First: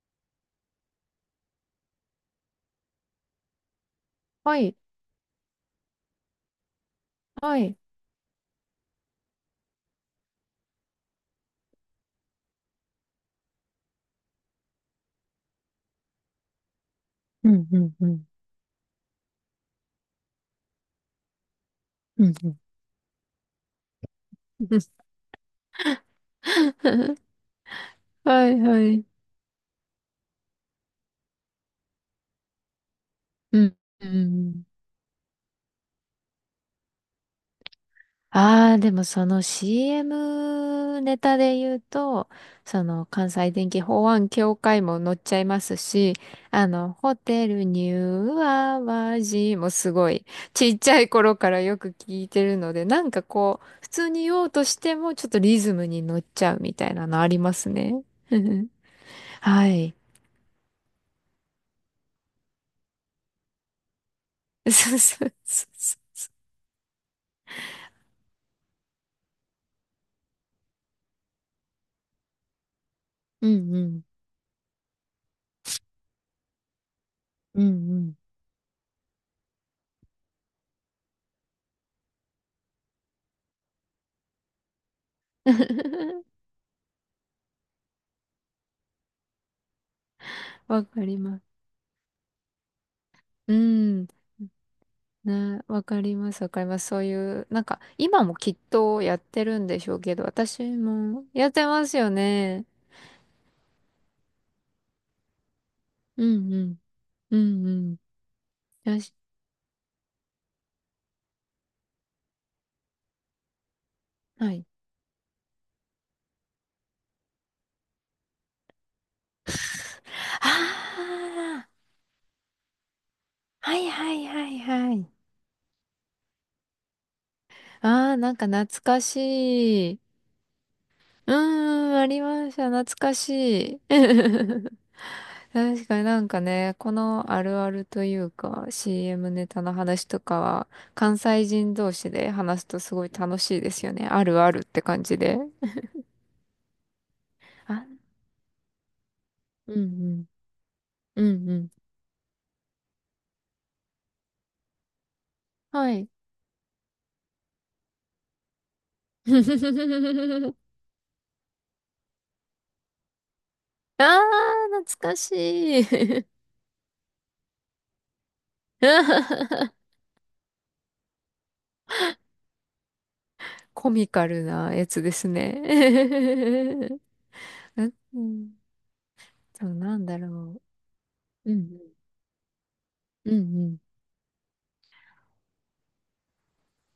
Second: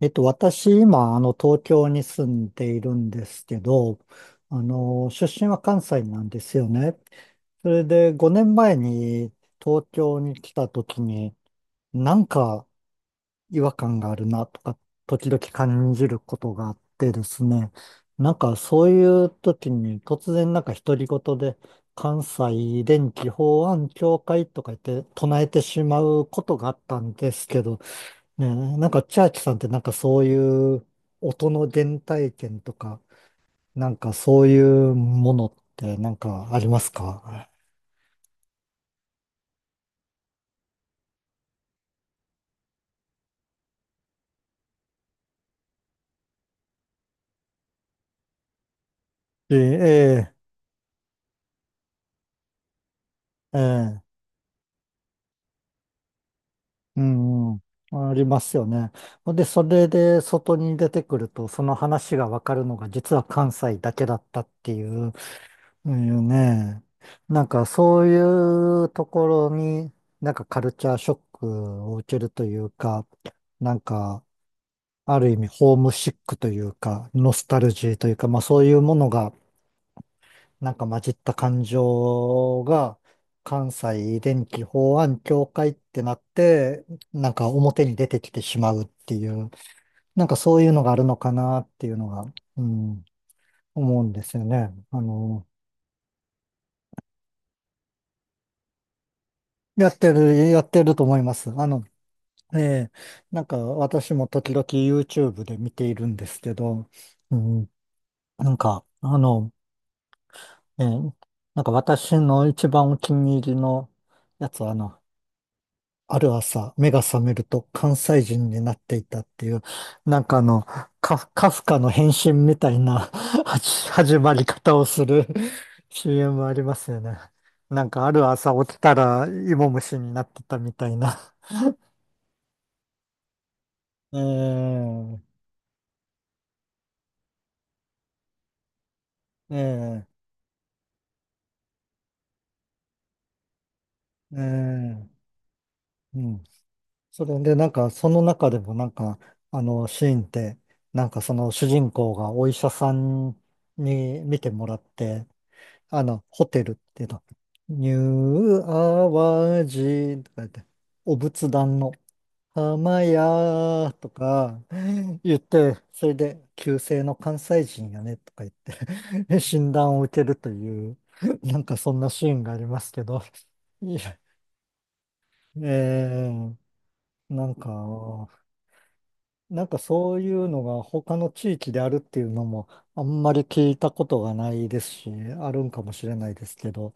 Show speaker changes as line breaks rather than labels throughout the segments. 私、今、東京に住んでいるんですけど、
はい、
出身は関西なんですよね。
は
そ
い。
れで、5年前に東京に来た時に、なんか違和感があるなとか、時々感じることがあってです
うん、
ね、
うん、うん、
なんかそういう時に突然なんか独り言で、関
うん、
西電気法案協会とか言
う
って唱えてしまうこ
ん。
とがあったん ですけど、ね
はい
え、
は
なんか
い。
チャーチさんってなんかそういう音の原体験とか、
うん、
なん
う
かそうい
ん。
うものってなんかありますか？
ああ、でもその CM ネタで言うと、その関西電気法案協会も載っちゃいますし、あの、ホテルニューアワ
え
ジもすごい
え、
ちっちゃい頃からよく聞いてるので、なんか
ええ、
こう、普
ええ、
通に言おうとしてもちょっとリズムに乗っちゃうみたい
う
なのあり
ん、
ま
うん。
すね。
ありますよ ね。で、そ
は
れ
い。
で外に出てくると、その話がわかるのが実は関西だけだったってい
そう
う、
そうそ
う
う、
んね。なんかそういうところになんかカルチャーショックを受けるというか、
う
な
んう
ん
ん。
か、ある意味ホームシックというか、ノスタ
うん
ルジー
う
とい
ん。
うか、まあそういうものが、なんか混じった感情が、関西電気法案協会ってなっ て、なんか表に出てきてしまうっていう、なんかそういうの
わ
があ
か
る
り
のか
ま
な
す。
っていうのが、うん、
う
思う
ん。
んですよね。
ね、わかります、わかります。そういう、なんか、今もきっとやってるんで
や
しょ
っ
う
て
けど、
る、や
私
ってると思い
も
ま
や
す。
ってますよ
え
ね。
え、なんか私も時々 YouTube で見ているん
う
です
ん
け
うん。
ど、う
うん
ん、
うん。
なんか、
よし。
ええ、なんか私の一番お気に入りのや
は
つ
い。
は、ある朝、目が覚めると関西人になっていたっていう、なんか
あ
カフ、カフ
あ、
カの変身みたいな
は
始
いは
始
い
ま
は
り
い
方を
は
す
い。
る CM ありますよね。なんかあ
ああ、
る
なんか
朝
懐
起きた
か
ら芋
し
虫
い。
になってたみたい
う
な。
ーん、ありました。懐かしい。
ええ
確かになんかね、このあるあるというか CM ネタの話
え
と
え
かは関西人同士で話すとすごい楽しいですよね。あるあるって感じ
ええ、
で。
うん。それで、なんか、
あ、
その中でも、なんか、
うんう
シーン
ん。
って、なんか、
う
そ
ん
の
う
主
ん。
人公がお医者さんに見てもらって、
はい。
ホテルっていうの、ニューアワジとか言っ て、お仏壇の浜屋
あ
とか
ー、懐かし
言って、そ
い。
れで、旧姓の関西人やねとか言って 診断を受けるという、なんか、そんなシーンがありますけど、
コ
い
ミ
や、
カルなやつですね。
え ー、なん
う
か、
ん、そう、なん
そ
だ
ういう
ろ
のが他の
う。
地
う
域であ
ん
るっていうのもあんま
うん。
り
うん
聞
う
い
ん。
たことがないですし、あるんかもしれないですけど、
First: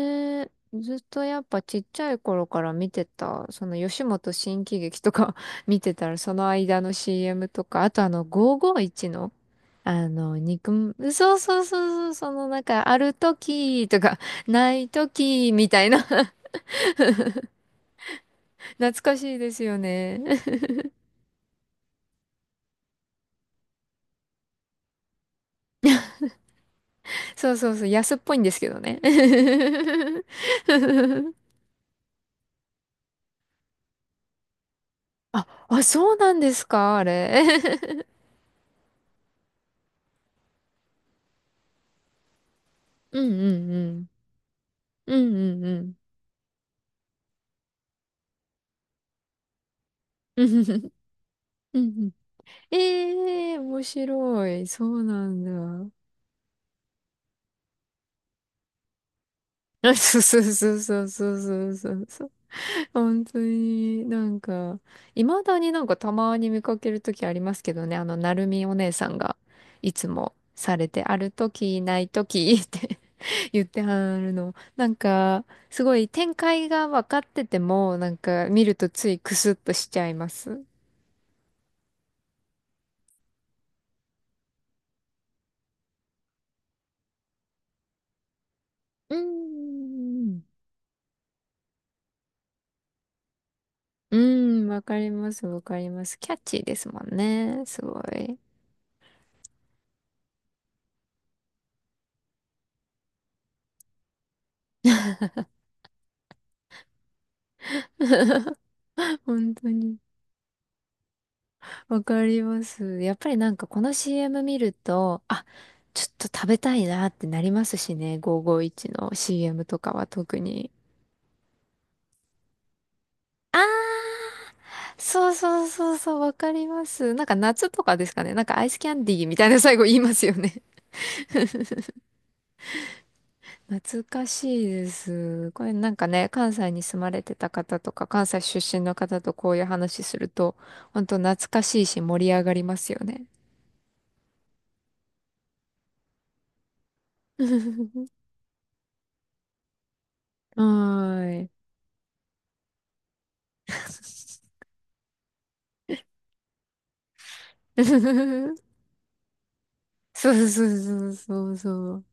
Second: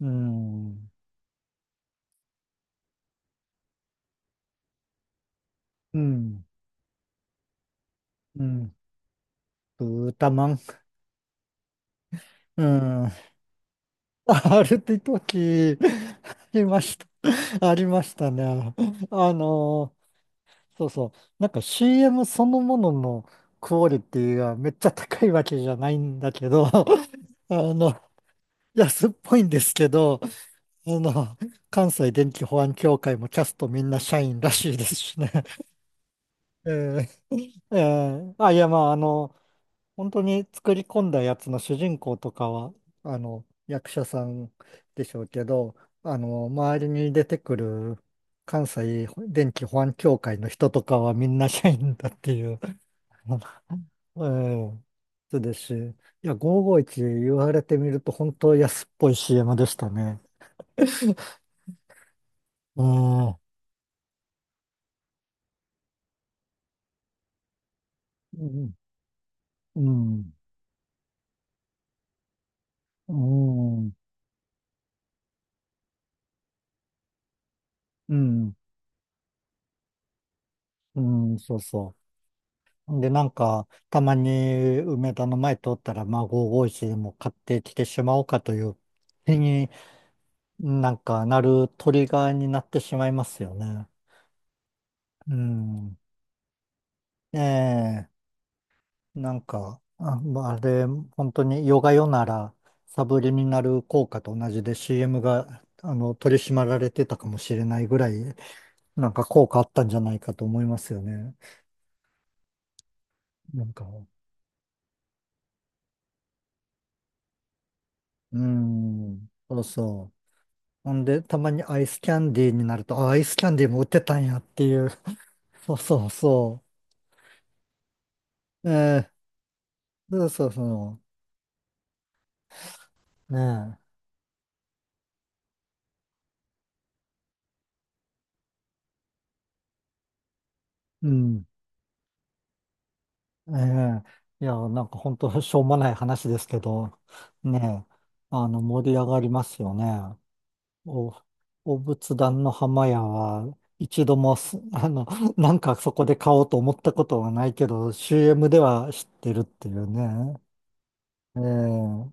う
え、
ん、
ずっとやっぱちっちゃい頃から見てた、その吉本新喜劇とか 見て
う
たら、そ
ん、
の間の CM とか、あとあの
うん、
551の、
ブ
あ
ータ
の、
マン、
そうそうそうそう、そのな
う
んか、あ
ん、
る 時とか、
あ
な
るっ
い
て
時み
時、
たいな。
ありました。ありましたね。
懐か
あ
しいですよ
の、
ね。
そうそう、なんか CM そのもののクオリティがめっちゃ高いわけじゃないんだけど、
そうそうそう、
の、
安っぽいんですけどね。
安っぽいんですけど、あ の、関西電気保安協会もキャストみんな社員らしいですしね。
あ、あ、そうなんで すか、あ
え
れ。
ええ ーあ、いや、まあ、本当に作り込んだやつの主人公とかは、
うん
役
う
者
ん
さんでし
う
ょう
ん。
け
うんうん
ど、
うん。
周りに出てくる関西電気保安協会
う
の
ん
人
う
と
ん
かはみんな社
う
員だ
ん。
っていう、
ええ、面
え
白い。
え。
そうな
そう
ん
ですし、
だ。
いや、551言われてみると本当安っぽい CM でし た
そ
ね。
うそうそうそうそうそうそうそう。
う
本
ん。
当
う
になんか、いまだになんかたまに見かけるときありますけどね、あの、なるみ
ん。
お姉さんが
う
いつ
ん
もされて、あるとき、ないときって
う
言って
ん、
はるの。なんか、すごい展開が分かってても、な
う
んか
ん、
見るとついクスッとしちゃいます。う
うん、そうそう。で、なんか、たまに梅田の前通ったら、まあ、551でも買ってきてしまおうかという
ー
気に
ん。
なんかなるトリガーになってしまいますよね。
うん、わかりま
う
す、わかり
ん。
ます。キャッチーですもん
え
ね。すご
え、
い。
なんか、あ、まああれ、本当にヨガヨなら、サブリミナル効果と同じで CM が、取り締まられてたかもしれないぐらい、なん か効
本
果あ
当
ったんじ
に。
ゃないかと思いますよね。
わかります。やっぱりなん
な
か
ん
こ
か。
の CM 見ると、あ、ちょっと食べたいなってなりますしね。
うー
551の
ん、そう
CM とかは
そう。
特に。
ほんで、たまにアイスキャンディーになると、あ、アイスキャンディーも売ってたんやっていう。
そう そう
そう
そう
そう
そう、わか
そ
ります。なんか夏とかですかね。なんかア
う。
イスキャン
え
ディーみたいな最後言いま
ー、そ
す
う
よ
そう
ね。
そう。ね
難しいです。これなんかね、関西に住まれてた方とか、関西出身の方とこういう話すると、
え、
本
う
当
ん。
懐かしいし盛り上がりますよね。
ええ。いや、なんか本当しょうもない話ですけど、ねえ、盛り上がりますよね。
は
お、
ーい。
お仏壇の浜屋は、一度もす、なんかそこで買おうと思ったことはないけど、CM では知ってるっていう
そ
ね。
うそうそう
え
そうそう。
え。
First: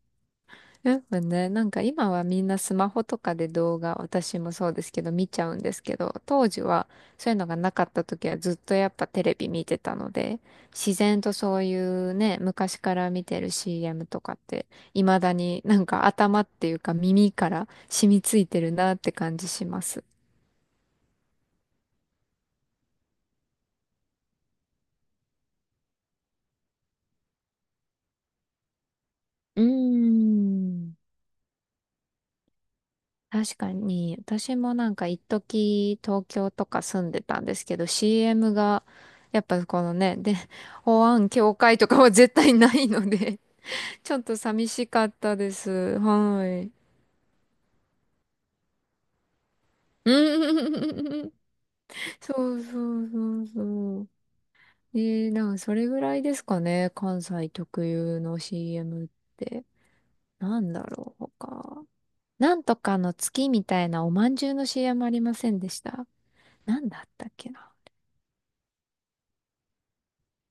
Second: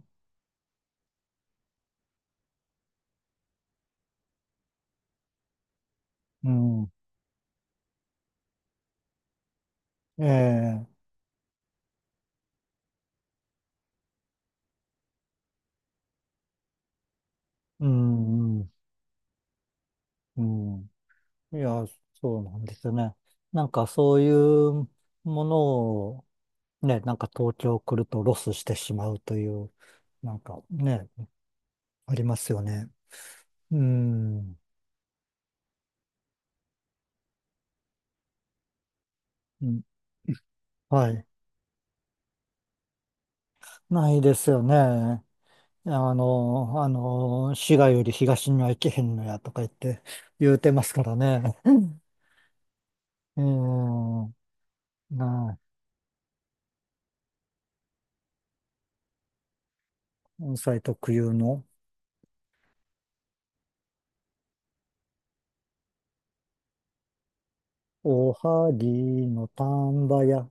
やっぱね、なんか今はみんなスマホとかで動画、私もそうですけど見ちゃうんですけど、当
う
時は
ん。
そういうのがなかった時はずっとやっぱテレビ見てたの
え
で、
え、
自然とそういうね、昔から見てる CM とかって、未だになんか頭っていうか耳から
う
染みつい
ん、う
てる
ん、
なって感じします。
うん。いや、そうなんですよね。なんかそういうものを、ね、なんか東京来るとロスしてしまうとい
うー
う、なんか
ん。
ね、ありますよね。
確か
う
に、私
ん、
もなんか一時東京とか住んでたんですけど、CM が、やっぱ
うん、
このね、で、保
はい。
安協会とかは絶対ないので、
な
ちょ
い
っ
で
と
すよ
寂しかっ
ね。
たです。はい。
滋賀より東には行けへんのやとか言って言うてますから
うん。
ね。
そうそうそ
う
うそう。
ん、
えー、
な
なん
あ、
かそれぐらいですかね、関西特有の CM って。
関
なん
西
だ
特
ろう、
有の、
他。なんとかの月みたいなおまんじゅうの CM ありませんでした？なんだったっけな。
おはぎの丹波屋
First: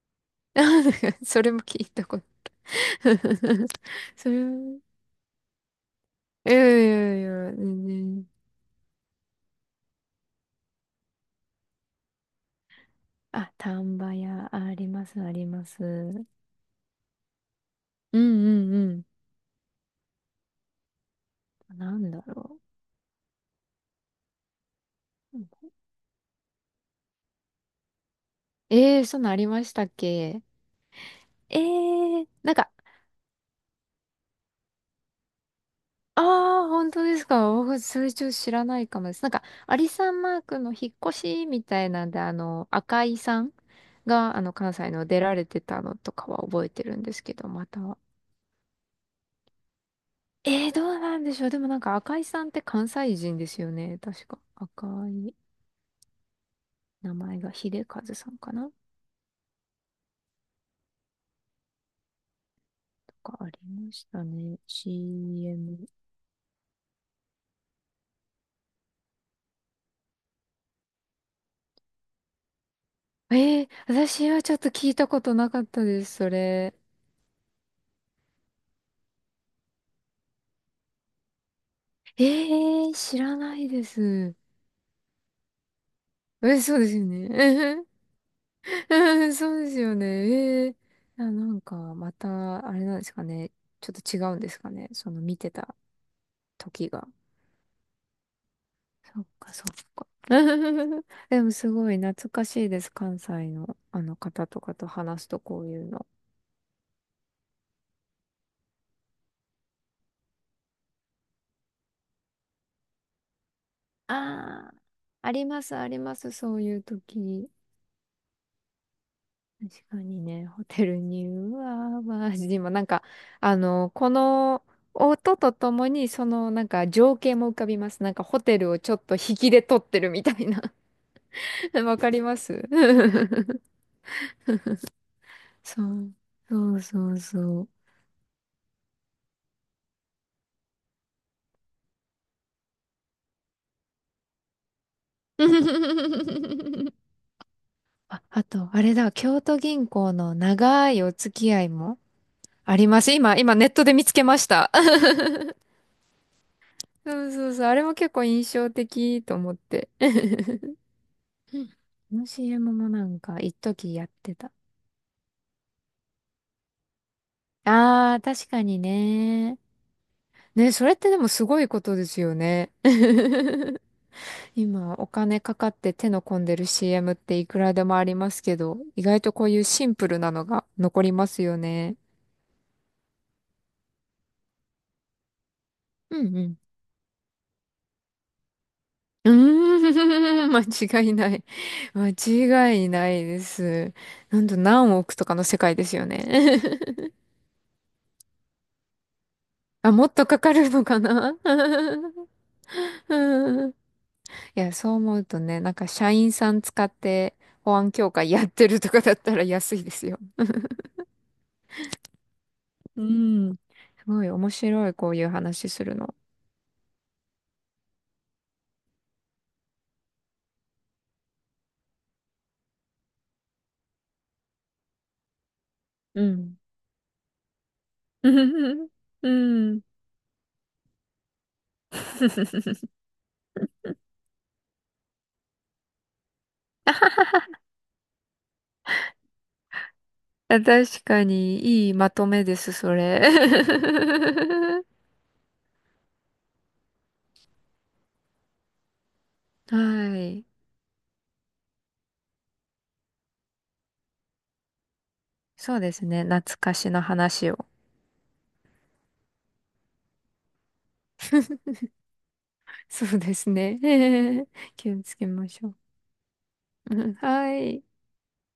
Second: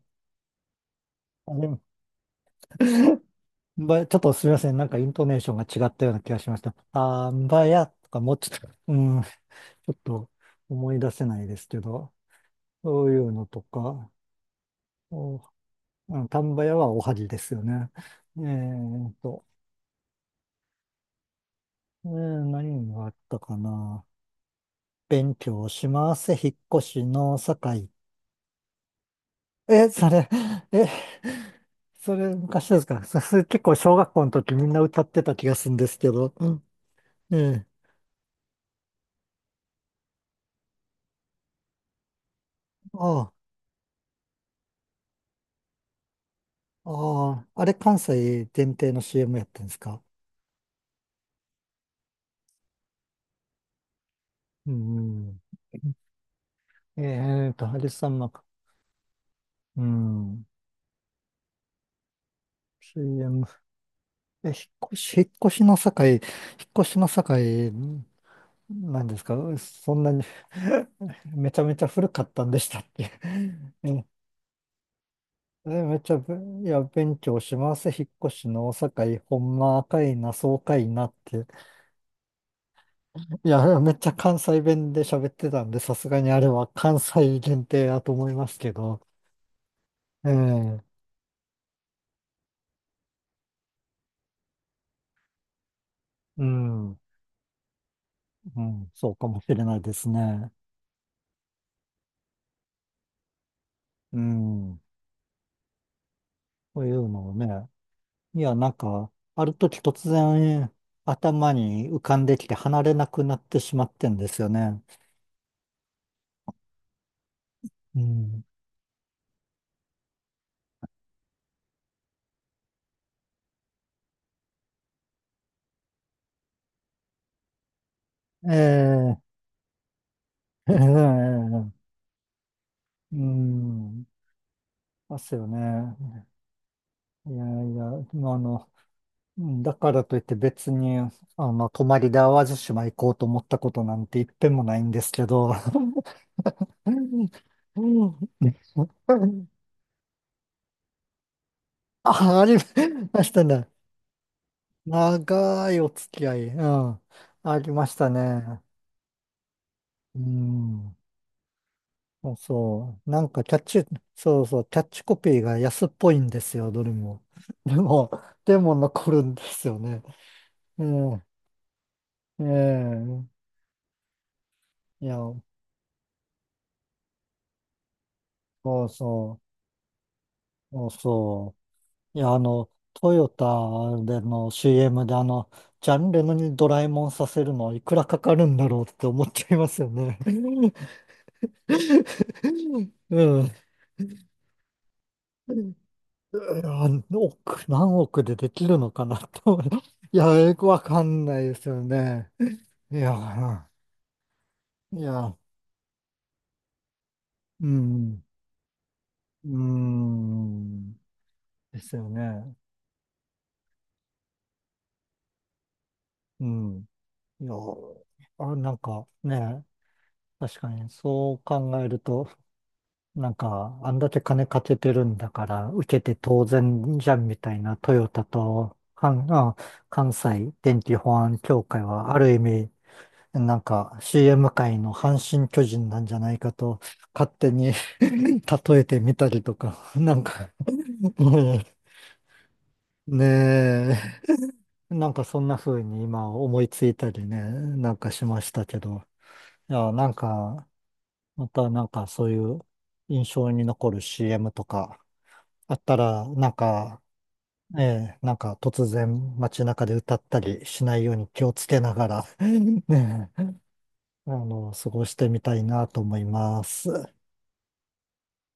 それ
あ
も
で
聞いたこと。
ば、ちょっ
そ
と
れ
すみません。
も、
なんかイントネーションが違ったような気がし
いや
ました。
いやい
あー、
や、
ばや
全
とか
然。
もうちょっと、うん、ちょっと思い出せないですけど、そういうの
あ、
と
丹
か、
波屋、あります、あ
お、
ります。う
う
ん
ん、丹波屋はおはぎですよね。
う
え
んうん。
ーと、
なんだろ
何があったかな。勉強
う。
します。引っ越しの境。
えー、そんなんありました
え、
っ
それ、
け？
え、
え
そ
ー、
れ
なん
昔
か、
ですかそれ結構小学校の時みんな歌ってた気がするんですけ
あ
ど。うん、
あ、本当です
え
か？
え。
僕、それちょっと知らないかもです。なんか、アリサンマークの引っ越しみたいなんで、あの、赤井
ああ。
さんが、あの、関西の出られてたのとかは覚えてるんですけ
ああ、
ど、
あ
ま
れ
た。
関西限定の CM やってんですか？
えー、どうなんでしょう。でもなんか赤井さんって関西人ですよね。確か。
う
赤い
ん。
名前が
ハ
秀
リ
和
さん
さん
幕。
かな
うん。
とか
CM。
ありました
え、引っ
ね。
越し、引っ越しの
CM。
境、引っ越しの境、んなんですかそんなに めちゃめちゃ古かったんでしたっけ？
えー、
え、
私はちょっと聞いたことなかっ
え
た
めっ
で
ち
す、
ゃ
そ
ぶ、い
れ。
や、勉強します。引っ越しの境、ほんま赤いな、爽快なって。
えー、知ら
い
ない
や、
で
めっちゃ
す。
関西弁で喋ってたんで、さすがにあれ
え、
は
そうです
関
よ
西限
ね。
定だと思いますけ ど。
うん、そうですよね。
え
え
え、
ー、あ、なんかまた、あれなんですかね。ちょっと違うんですかね。その見てた
う
時
ん、う
が。
ん、そう
そ
か
っ
もし
か
れ
そ
ない
っ
で
か。
すね。
でもすごい懐かしいです。関西のあの
う
方とか
ん、
と話すとこういうの。
そういうのをね。いや、なんか、ある時突然頭に浮かんできて離れなくなってしまってんですよ
ああ、
ね。
ありますあります。そういう時。
うん、
確かにね、ホテルに、うわー、マジで今なんか、あの、この音とともに、そのなんか情景も浮かびます。なんかホ
え
テルをちょっと
え、
引きで撮ってるみたいな。
え え、
わかります。
うん、ますよ
そう、
ね。
そうそう
いや
そう。
いや、まあうんだからといって別に、泊まりで淡路島行こうと思ったことなんて一遍もないんですけど、う んう
あ、あと、あれだ、京
ん
都銀行の長いお付き合いも
あ、あり
あります。
まし
今、
た
今ネ
ね。
ットで見つけました。
長いお付き合い。うん。
そうそう
あ
そう、
り
あれ
まし
も
た
結構印
ね。
象的と思って。う
う
ん、
ん。
こ の
そう
CM も
そ
な
う。な
ん
ん
か、
か
一
キャッチ、
時やって
そう
た。
そう、キャッチコピーが安っぽいんですよ、どれも。でも、
あー、確
で
か
も
に
残るんで
ね。
すよね。
ね、
う
それってで
ん。
もすごいことですよね。
ええ。
今、
い
お
や、
金かかって手の込んでる CM っていくらでもありますけど、
そう
意外と
そ
こ
う。
ういうシンプルなのが
そう
残ります
そ
よね。
う。いや、トヨタでの CM でジャンレ
う
ノ
んう
に
ん。
ドラえもんさせるのいくらかかるんだろうって思
う
っちゃいますよ
ーん、
ね。
間違いない。間
う
違い
ん。
ない
う
で
ん。
す。なんと何億とかの世界ですよね。
億、何億でできるのかなと思う。
あ、もっ
いや、
とかか
よく
る
わ
のか
かん
な。
ない ですよね。い
う
や、
ん、いや、そう
い
思う
や、
とね、なんか社員さん使って
う
保安協
ん、
会やってるとかだったら
う
安いですよ。
ん、ですよね。
うん。すごい面白い、こういう話するの。
うん。いや、あ、なんかね、確かにそう考えると、なんか、あんだけ金かけてるんだから、受けて
う
当
ん。
然じゃんみたいなトヨタと、
うん。
関西電気保安協会は、ある意味、なんか CM 界の阪神巨人なんじゃないかと勝手に 例えてみたりとか、なんか
あ、確か
うん
に、いいまとめです、そ れ。
ね え、なんかそんな風に今思いついたりね、なんかしましたけど、い
は
や、なん
い。
か、またなんかそういう印象に残る CM とかあ
そ
っ
うで
た
すね。
ら、なん
懐かし
か、
の話を。
ええ、なんか突然街中で歌ったりしないように気をつけながら、
そう
ね
で
え、
すね。
過
気を
ごし
つけ
てみ
ま
たい
しょ
なと思います。
う。うん、はい。